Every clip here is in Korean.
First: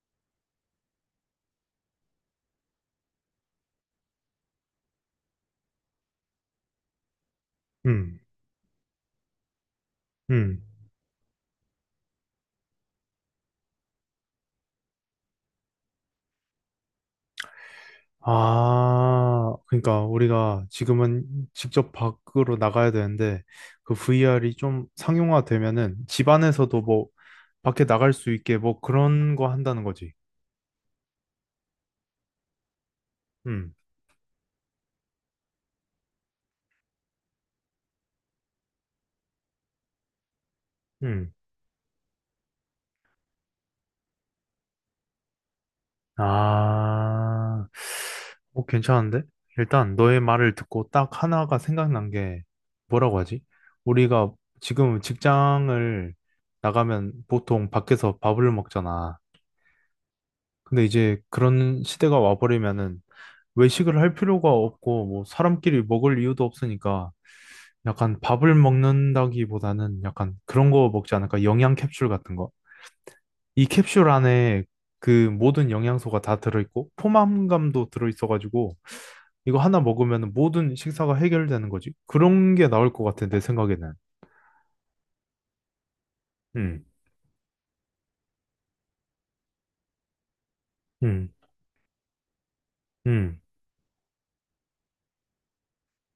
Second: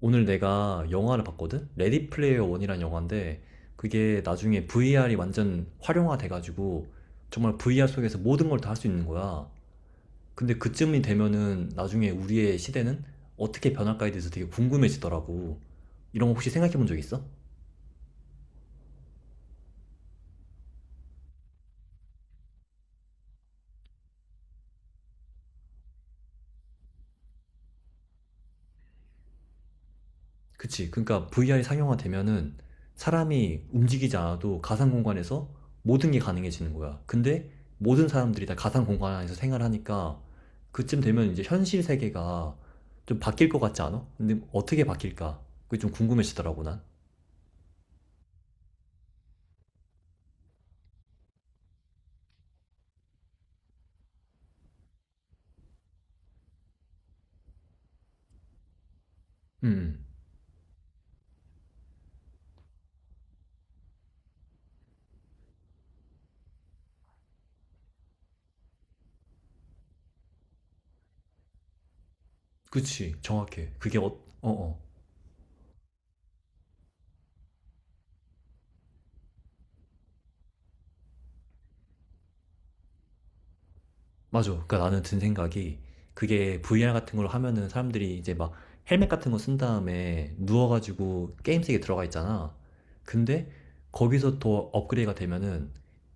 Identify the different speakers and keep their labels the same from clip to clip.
Speaker 1: 오늘 내가 영화를 봤거든? 레디 플레이어 원이라는 영화인데 그게 나중에 VR이 완전 활용화돼가지고 정말 VR 속에서
Speaker 2: 음,
Speaker 1: 모든 걸 다 할 수 있는 거야. 근데
Speaker 2: 음.
Speaker 1: 그쯤이 되면은 나중에 우리의 시대는 어떻게 변할까에 대해서 되게 궁금해지더라고. 이런 거 혹시 생각해 본 적 있어?
Speaker 2: 아, 그러니까 우리가 지금은 직접 밖으로 나가야 되는데 그 VR이 좀 상용화되면은 집 안에서도 뭐 밖에 나갈 수 있게 뭐 그런 거 한다는 거지.
Speaker 1: 그치. 그러니까 VR이 상용화되면은 사람이
Speaker 2: 음,
Speaker 1: 움직이지 않아도 가상 공간에서 모든 게 가능해지는 거야. 근데 모든 사람들이 다 가상 공간 안에서 생활하니까 그쯤 되면
Speaker 2: 음.
Speaker 1: 이제 현실 세계가 좀 바뀔 것 같지 않아? 근데 어떻게 바뀔까? 그게 좀 궁금해지더라고, 난.
Speaker 2: 아, 어, 괜찮은데? 일단 너의 말을 듣고 딱 하나가 생각난 게 뭐라고 하지? 우리가 지금 직장을 나가면 보통 밖에서 밥을 먹잖아.
Speaker 1: 음, 음.
Speaker 2: 근데 이제 그런 시대가 와버리면은 외식을 할 필요가 없고 뭐 사람끼리 먹을 이유도 없으니까 약간 밥을 먹는다기보다는 약간 그런 거 먹지 않을까? 영양 캡슐 같은 거.
Speaker 1: 그치.
Speaker 2: 이
Speaker 1: 정확해. 그게 어,
Speaker 2: 캡슐
Speaker 1: 어,
Speaker 2: 안에
Speaker 1: 어.
Speaker 2: 그 모든 영양소가 다 들어있고 포만감도 들어있어가지고 이거 하나 먹으면 모든 식사가 해결되는 거지. 그런 게 나올 것 같아, 내 생각에는.
Speaker 1: 맞아. 그러니까 나는 든 생각이 그게
Speaker 2: 음,
Speaker 1: VR 같은 걸로 하면은 사람들이 이제 막 헬멧 같은 거 쓴 다음에
Speaker 2: 음,
Speaker 1: 누워가지고 게임 세계 들어가 있잖아.
Speaker 2: 음.
Speaker 1: 근데 거기서 더 업그레이드가 되면은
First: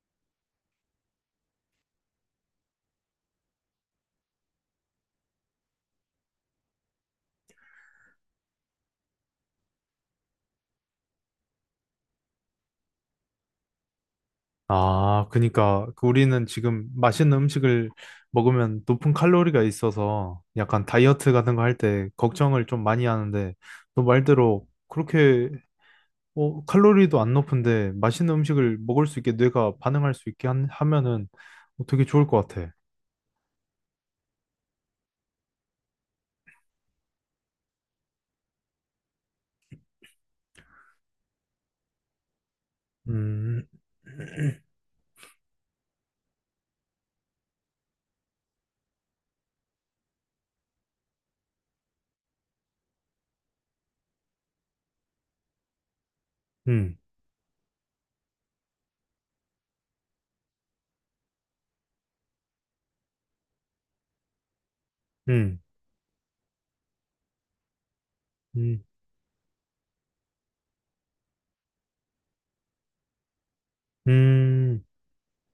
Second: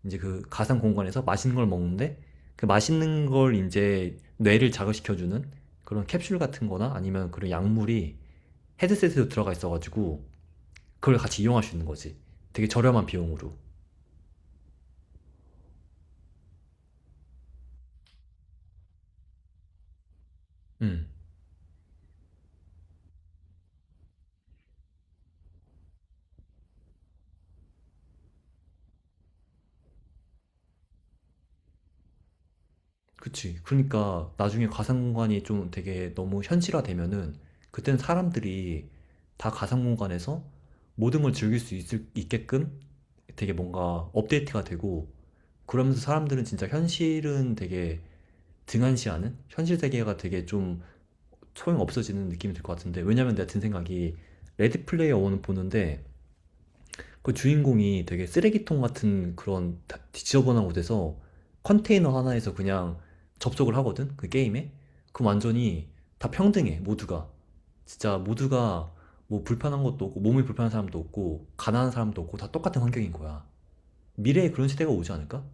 Speaker 1: 이제 그 가상 공간에서 맛있는 걸 먹는데 그 맛있는 걸 이제 뇌를 자극시켜주는 그런 캡슐 같은 거나 아니면 그런 약물이 헤드셋에도 들어가 있어가지고 그걸 같이 이용할 수 있는 거지. 되게 저렴한 비용으로.
Speaker 2: 아, 그니까 우리는 지금 맛있는 음식을 먹으면 높은 칼로리가 있어서 약간
Speaker 1: 음.
Speaker 2: 다이어트 같은 거 할 때 걱정을 좀 많이 하는데 너 말대로 그렇게 어, 칼로리도 안 높은데 맛있는 음식을 먹을 수 있게 뇌가 반응할 수 있게 하면은 어, 되게 좋을 것 같아.
Speaker 1: 그치. 그러니까 나중에 가상공간이 좀 되게 너무 현실화되면은 그때는 사람들이 다 가상공간에서 모든 걸 즐길 수 있을, 있게끔 되게
Speaker 2: 음,
Speaker 1: 뭔가 업데이트가 되고 그러면서 사람들은 진짜 현실은 되게 등한시하는 현실 세계가 되게 좀 소용없어지는 느낌이 들 것 같은데 왜냐면 내가 든 생각이 레드 플레이어 원은 보는데
Speaker 2: 음,
Speaker 1: 그 주인공이 되게 쓰레기통 같은 그런 지저분한 곳에서 컨테이너 하나에서 그냥 접속을 하거든? 그 게임에? 그럼
Speaker 2: 음,
Speaker 1: 완전히 다 평등해, 모두가. 진짜
Speaker 2: 음,
Speaker 1: 모두가 뭐 불편한 것도 없고, 몸이 불편한 사람도 없고, 가난한 사람도 없고, 다 똑같은 환경인 거야. 미래에 그런
Speaker 2: 음,
Speaker 1: 시대가 오지 않을까?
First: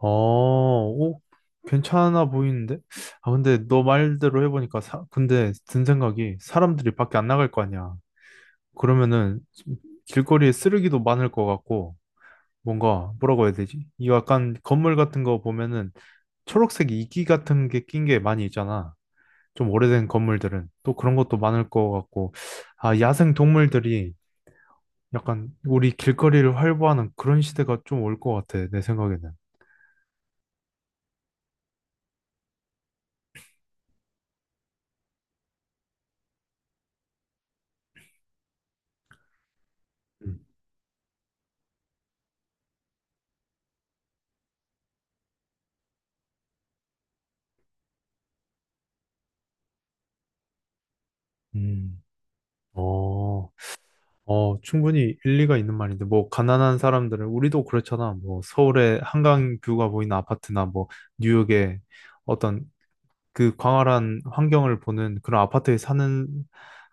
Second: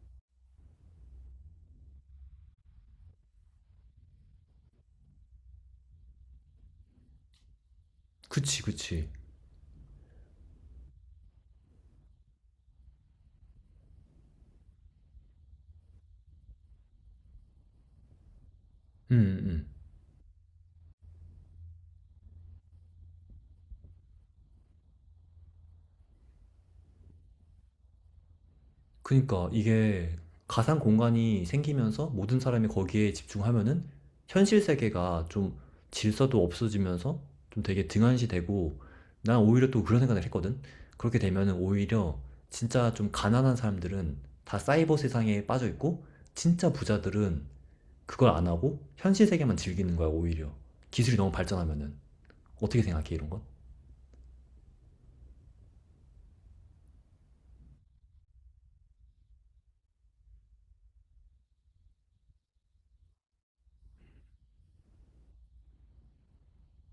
Speaker 2: 어, 오, 괜찮아 보이는데? 아, 근데 너 말대로 해보니까 근데 든 생각이 사람들이 밖에 안 나갈 거 아니야.
Speaker 1: 그치, 그치.
Speaker 2: 그러면은 길거리에 쓰레기도 많을 것 같고 뭔가 뭐라고 해야 되지? 이 약간 건물 같은 거 보면은 초록색 이끼 같은 게 낀 게 많이 있잖아. 좀
Speaker 1: 음.
Speaker 2: 오래된 건물들은 또 그런 것도 많을 것 같고 아 야생 동물들이 약간 우리 길거리를 활보하는 그런 시대가 좀 올 것 같아 내 생각에는.
Speaker 1: 그니까 이게 가상 공간이 생기면서 모든 사람이 거기에 집중하면은 현실 세계가 좀 질서도 없어지면서 좀 되게 등한시되고 난 오히려 또 그런 생각을
Speaker 2: 음.
Speaker 1: 했거든. 그렇게 되면은 오히려 진짜 좀 가난한 사람들은 다 사이버 세상에 빠져 있고 진짜 부자들은 그걸 안 하고 현실 세계만 즐기는 거야, 오히려. 기술이 너무 발전하면은.
Speaker 2: 음.
Speaker 1: 어떻게 생각해, 이런 건?
Speaker 2: 어, 어, 충분히 일리가 있는 말인데, 뭐, 가난한 사람들은, 우리도 그렇잖아. 뭐, 서울의 한강 뷰가 보이는 아파트나, 뭐, 뉴욕의 어떤 그 광활한 환경을 보는 그런 아파트에 사는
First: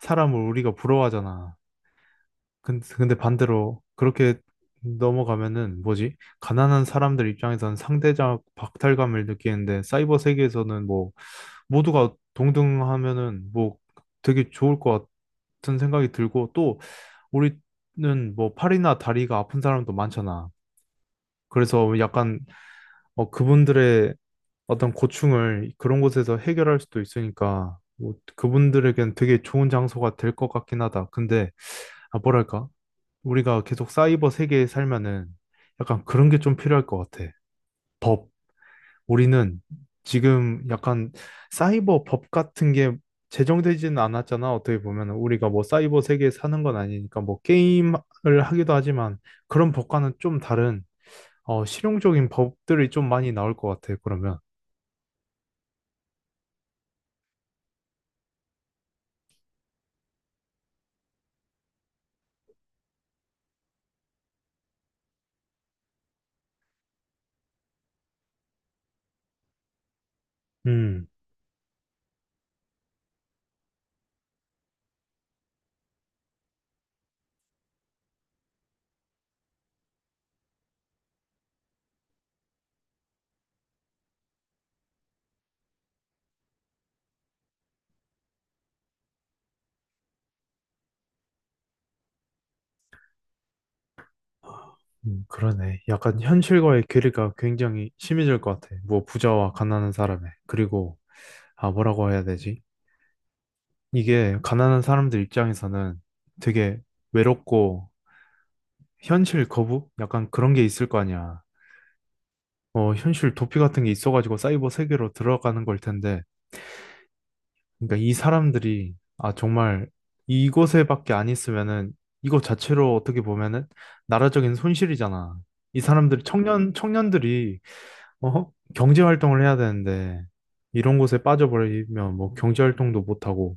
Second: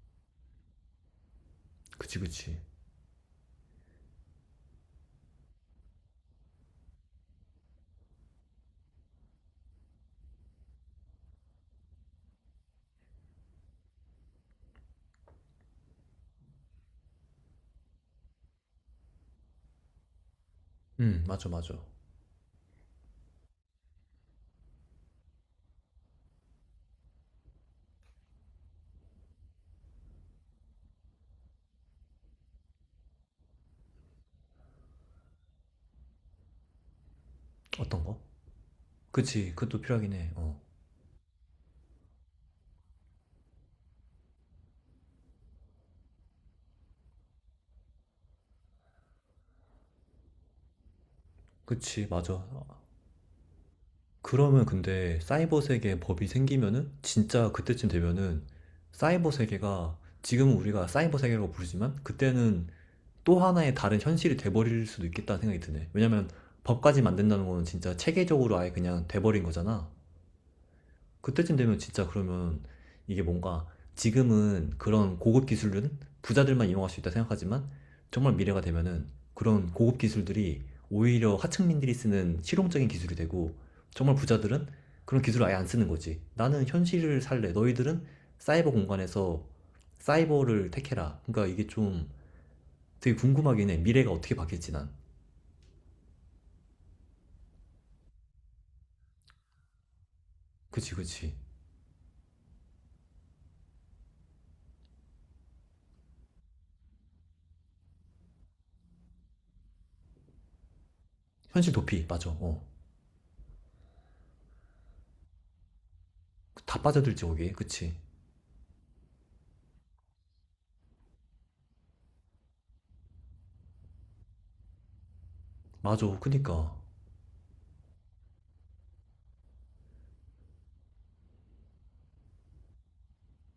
Speaker 2: 사람을 우리가 부러워하잖아.
Speaker 1: 그치, 그치.
Speaker 2: 근데 반대로 그렇게 넘어가면은 뭐지? 가난한 사람들 입장에서는 상대적 박탈감을 느끼는데 사이버 세계에서는 뭐 모두가 동등하면은 뭐 되게 좋을 것 같은 생각이 들고 또 우리는 뭐 팔이나 다리가 아픈 사람도 많잖아.
Speaker 1: 응, 맞아, 맞아.
Speaker 2: 그래서 약간 어, 그분들의 어떤 고충을 그런 곳에서 해결할 수도 있으니까 뭐 그분들에겐 되게 좋은 장소가 될 것 같긴 하다. 근데 아, 뭐랄까? 우리가 계속 사이버 세계에 살면은 약간 그런 게 좀 필요할 것 같아.
Speaker 1: 어떤 거? 그치,
Speaker 2: 우리는
Speaker 1: 그것도 필요하긴 해. 어.
Speaker 2: 지금 약간 사이버 법 같은 게 제정되지는 않았잖아. 어떻게 보면 우리가 뭐 사이버 세계에 사는 건 아니니까 뭐 게임을 하기도 하지만 그런 법과는 좀 다른 어,
Speaker 1: 그치,
Speaker 2: 실용적인
Speaker 1: 맞아.
Speaker 2: 법들이 좀 많이 나올 것 같아. 그러면.
Speaker 1: 그러면 근데 사이버 세계에 법이 생기면은 진짜 그때쯤 되면은 사이버 세계가 지금은 우리가 사이버 세계라고 부르지만 그때는 또 하나의 다른 현실이 돼버릴 수도 있겠다는 생각이 드네. 왜냐면 법까지 만든다는 거는 진짜 체계적으로 아예 그냥 돼버린 거잖아.
Speaker 2: 음.
Speaker 1: 그때쯤 되면 진짜 그러면 이게 뭔가 지금은 그런 고급 기술은 부자들만 이용할 수 있다 생각하지만 정말 미래가 되면은 그런 고급 기술들이 오히려 하층민들이 쓰는 실용적인 기술이 되고 정말 부자들은 그런 기술을 아예 안 쓰는 거지. 나는 현실을 살래. 너희들은 사이버 공간에서 사이버를 택해라. 그러니까 이게 좀 되게 궁금하긴 해. 미래가 어떻게 바뀔지 난.
Speaker 2: 그러네. 약간 현실과의 괴리가 굉장히 심해질 것 같아. 뭐 부자와 가난한 사람의.
Speaker 1: 그치,
Speaker 2: 그리고
Speaker 1: 그치.
Speaker 2: 아 뭐라고 해야 되지? 이게 가난한 사람들 입장에서는 되게 외롭고 현실 거부? 약간 그런 게 있을 거 아니야.
Speaker 1: 현실 도피, 맞아. 어.
Speaker 2: 어, 현실 도피 같은 게 있어가지고 사이버 세계로 들어가는 걸 텐데.
Speaker 1: 다 빠져들지, 거기에. 그치.
Speaker 2: 그러니까 이 사람들이 아 정말 이곳에밖에 안 있으면은 이거 자체로 어떻게 보면은 나라적인 손실이잖아. 이
Speaker 1: 맞아.
Speaker 2: 사람들이
Speaker 1: 그니까.
Speaker 2: 청년들이 어? 경제 활동을 해야 되는데 이런 곳에 빠져버리면 뭐 경제 활동도 못 하고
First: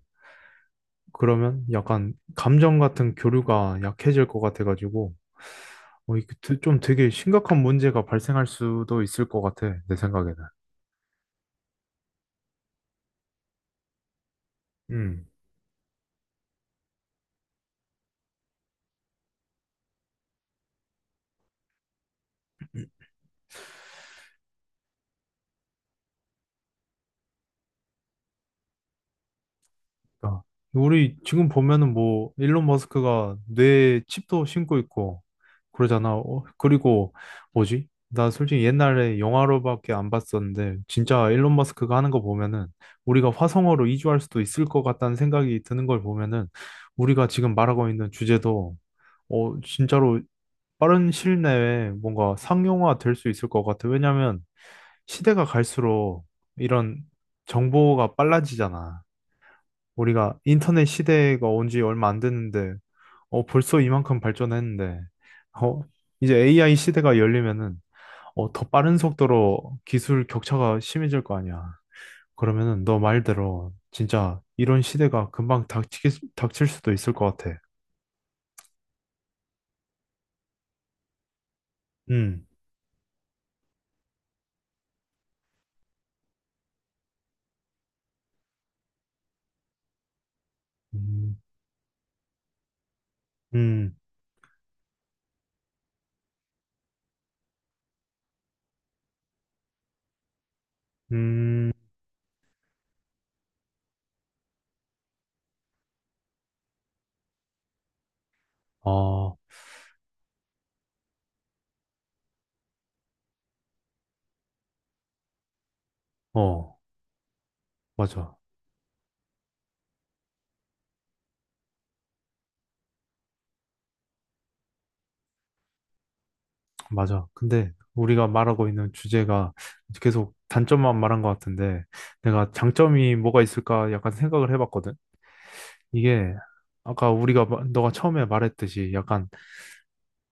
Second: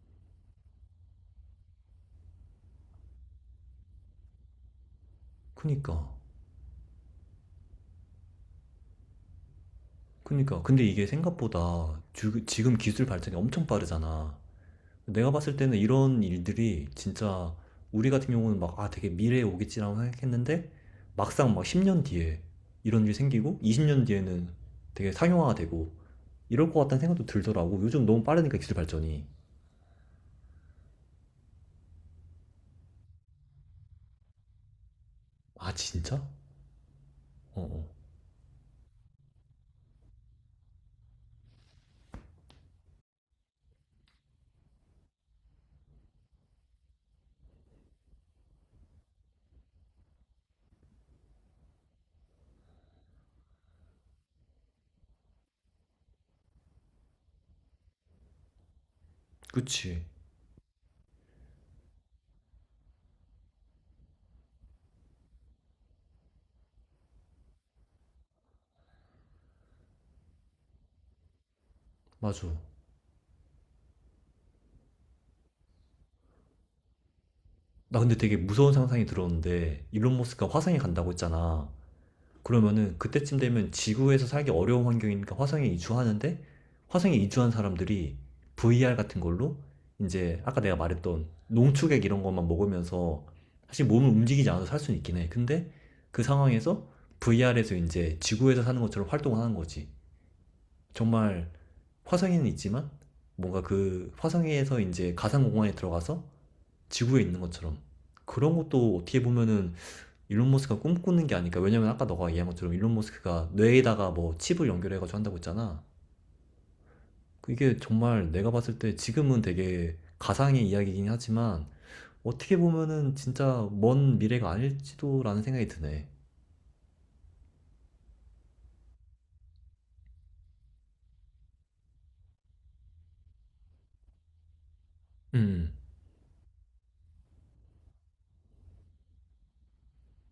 Speaker 2: 그러면 약간 감정 같은 교류가 약해질 것 같아가지고
Speaker 1: 그니까.
Speaker 2: 어, 이게 좀 되게 심각한 문제가 발생할 수도 있을 것 같아 내 생각에는.
Speaker 1: 그니까. 근데 이게 생각보다 지금 기술 발전이 엄청 빠르잖아.
Speaker 2: 음.
Speaker 1: 내가 봤을 때는 이런 일들이 진짜 우리 같은 경우는 막, 아, 되게 미래에 오겠지라고 생각했는데 막상 막 10년 뒤에 이런 일이 생기고 20년 뒤에는 되게 상용화가 되고 이럴 것 같다는 생각도 들더라고. 요즘 너무 빠르니까 기술 발전이.
Speaker 2: 그러니까 우리 지금 보면은 뭐 일론 머스크가 뇌에 칩도 신고 있고
Speaker 1: 아,
Speaker 2: 그러잖아.
Speaker 1: 진짜?
Speaker 2: 어, 그리고
Speaker 1: 어, 어.
Speaker 2: 뭐지? 나 솔직히 옛날에 영화로밖에 안 봤었는데 진짜 일론 머스크가 하는 거 보면은 우리가 화성으로 이주할 수도 있을 것 같다는 생각이 드는 걸 보면은 우리가 지금 말하고 있는 주제도 어 진짜로 빠른 시일 내에 뭔가 상용화 될 수 있을 것 같아. 왜냐면 시대가 갈수록 이런 정보가 빨라지잖아.
Speaker 1: 그치.
Speaker 2: 우리가 인터넷 시대가 온지 얼마 안 됐는데, 어, 벌써 이만큼 발전했는데, 어, 이제 AI 시대가 열리면은, 어, 더 빠른 속도로 기술 격차가 심해질 거 아니야.
Speaker 1: 맞아.
Speaker 2: 그러면은 너 말대로 진짜 이런 시대가 금방 닥치 닥칠 수도 있을 것 같아.
Speaker 1: 나 근데 되게 무서운 상상이 들었는데 일론 머스크가 화성에 간다고 했잖아.
Speaker 2: 음,
Speaker 1: 그러면은 그때쯤 되면 지구에서 살기 어려운 환경이니까 화성에 이주하는데 화성에 이주한 사람들이 VR 같은 걸로 이제 아까 내가 말했던
Speaker 2: 음,
Speaker 1: 농축액 이런 것만 먹으면서 사실
Speaker 2: 음,
Speaker 1: 몸을 움직이지 않아도 살 수는 있긴 해. 근데 그 상황에서 VR에서 이제 지구에서 사는 것처럼 활동을 하는 거지. 정말
Speaker 2: 음,
Speaker 1: 화성에는 있지만 뭔가 그 화성에서 이제 가상 공간에 들어가서 지구에 있는 것처럼 그런 것도 어떻게
Speaker 2: 아,
Speaker 1: 보면은 일론 머스크가 꿈꾸는 게 아닐까. 왜냐면 아까 너가 얘기한 것처럼 일론 머스크가 뇌에다가 뭐 칩을 연결해가지고 한다고 했잖아.
Speaker 2: 어,
Speaker 1: 그게 정말
Speaker 2: 맞아.
Speaker 1: 내가 봤을 때 지금은 되게 가상의 이야기이긴 하지만 어떻게 보면은 진짜 먼 미래가 아닐지도라는 생각이 드네.
Speaker 2: 맞아. 근데 우리가 말하고 있는 주제가 계속 단점만 말한 것 같은데 내가 장점이 뭐가 있을까 약간 생각을 해봤거든.
Speaker 1: 음,
Speaker 2: 이게 아까 우리가 너가 처음에 말했듯이 약간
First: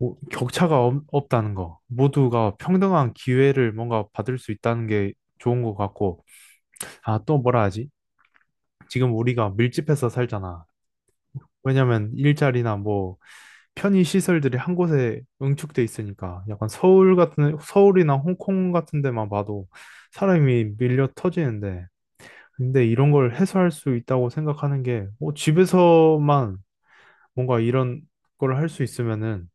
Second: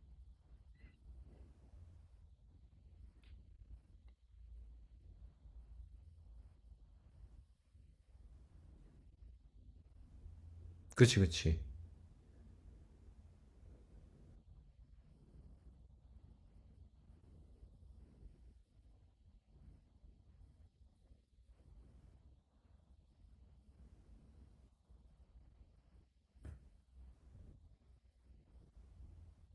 Speaker 2: 격차가 없다는 거. 모두가 평등한 기회를 뭔가 받을 수 있다는 게 좋은 것 같고 아, 또 뭐라 하지? 지금 우리가 밀집해서 살잖아.
Speaker 1: 그치, 그치.
Speaker 2: 왜냐면 일자리나 뭐 편의 시설들이 한 곳에 응축돼 있으니까 약간 서울이나 홍콩 같은 데만 봐도 사람이 밀려 터지는데 근데 이런 걸 해소할 수 있다고 생각하는 게 어, 집에서만 뭔가 이런 걸 할 수 있으면은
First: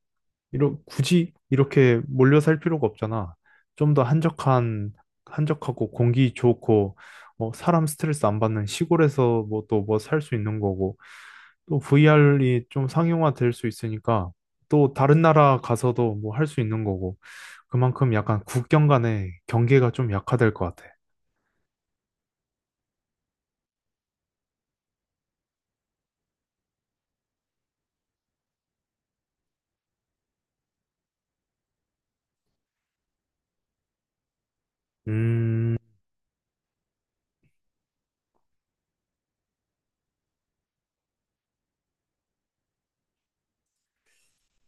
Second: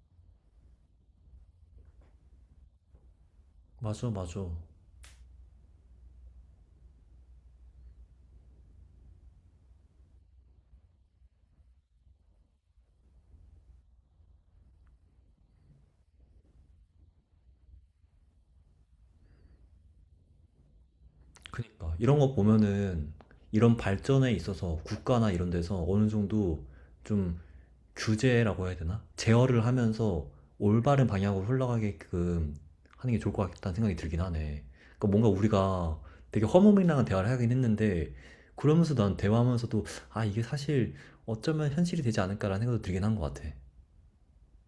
Speaker 2: 굳이 이렇게 몰려 살 필요가 없잖아. 좀 더
Speaker 1: 맞아, 맞아.
Speaker 2: 한적한 한적하고 공기 좋고 어, 사람 스트레스 안 받는 시골에서 뭐 또 뭐 살 수 있는 거고 또 VR이 좀 상용화 될 수 있으니까 또 다른 나라 가서도 뭐 할 수 있는 거고 그만큼 약간 국경 간의 경계가 좀 약화될 것 같아.
Speaker 1: 그니까. 이런 거 보면은 이런 발전에 있어서 국가나 이런 데서 어느 정도 좀 규제라고 해야 되나? 제어를 하면서 올바른 방향으로 흘러가게끔 하는 게 좋을 것 같다는 생각이 들긴 하네. 그러니까 뭔가
Speaker 2: 음,
Speaker 1: 우리가 되게 허무맹랑한 대화를 하긴 했는데 그러면서 난 대화하면서도 아 이게 사실 어쩌면 현실이 되지 않을까라는 생각도 들긴 한 것 같아.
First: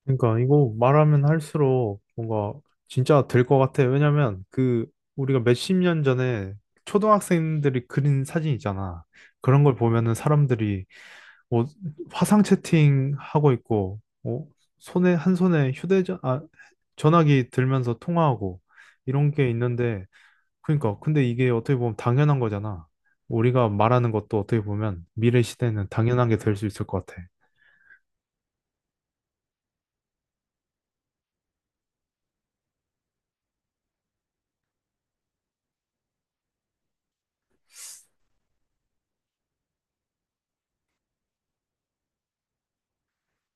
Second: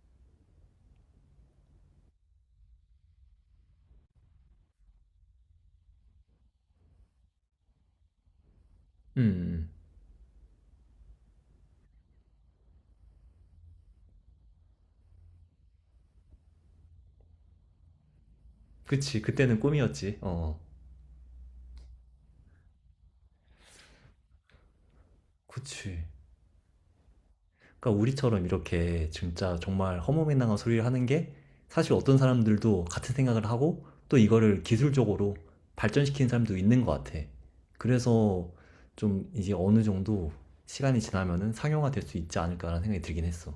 Speaker 2: 그러니까 이거 말하면 할수록 뭔가 진짜 될 것 같아. 왜냐면 그 우리가 몇십 년 전에 초등학생들이 그린 사진 있잖아. 그런
Speaker 1: 음.
Speaker 2: 걸 보면은 사람들이 뭐 화상 채팅 하고 있고, 뭐 손에 한 손에 휴대전 아 전화기 들면서 통화하고
Speaker 1: 그치.
Speaker 2: 이런 게
Speaker 1: 그때는
Speaker 2: 있는데
Speaker 1: 꿈이었지. 어,
Speaker 2: 그러니까 근데 이게 어떻게 보면 당연한 거잖아. 우리가 말하는 것도 어떻게 보면 미래 시대에는
Speaker 1: 그치.
Speaker 2: 당연한 게 될 수 있을 것 같아.
Speaker 1: 그러니까 우리처럼 이렇게 진짜 정말 허무맹랑한 소리를 하는 게 사실 어떤 사람들도 같은 생각을 하고 또 이거를 기술적으로 발전시키는 사람도 있는 것 같아. 그래서 좀 이제 어느 정도 시간이 지나면은 상용화 될 수 있지 않을까라는 생각이 들긴 했어.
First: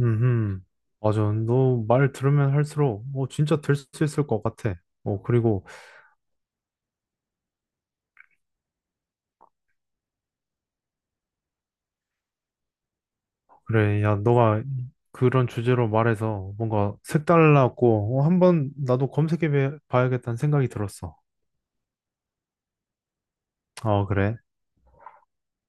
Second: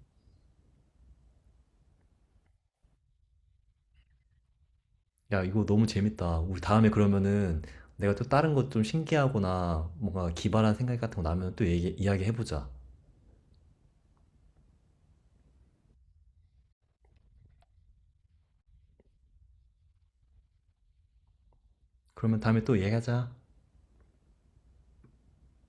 Speaker 2: 음, 맞아. 너 말 들으면 할수록 어, 진짜 될 수 있을 것 같아. 어,
Speaker 1: 야, 이거
Speaker 2: 그리고
Speaker 1: 너무 재밌다. 우리 다음에 그러면은 내가 또 다른 것 좀 신기하거나 뭔가 기발한 생각 같은 거 나면 또 이야기해보자.
Speaker 2: 그래, 야, 너가 그런 주제로 말해서 뭔가 색달랐고 어, 한번 나도 검색해 봐야겠다는 생각이 들었어.
Speaker 1: 그러면 다음에 또 얘기하자.
Speaker 2: 어, 그래.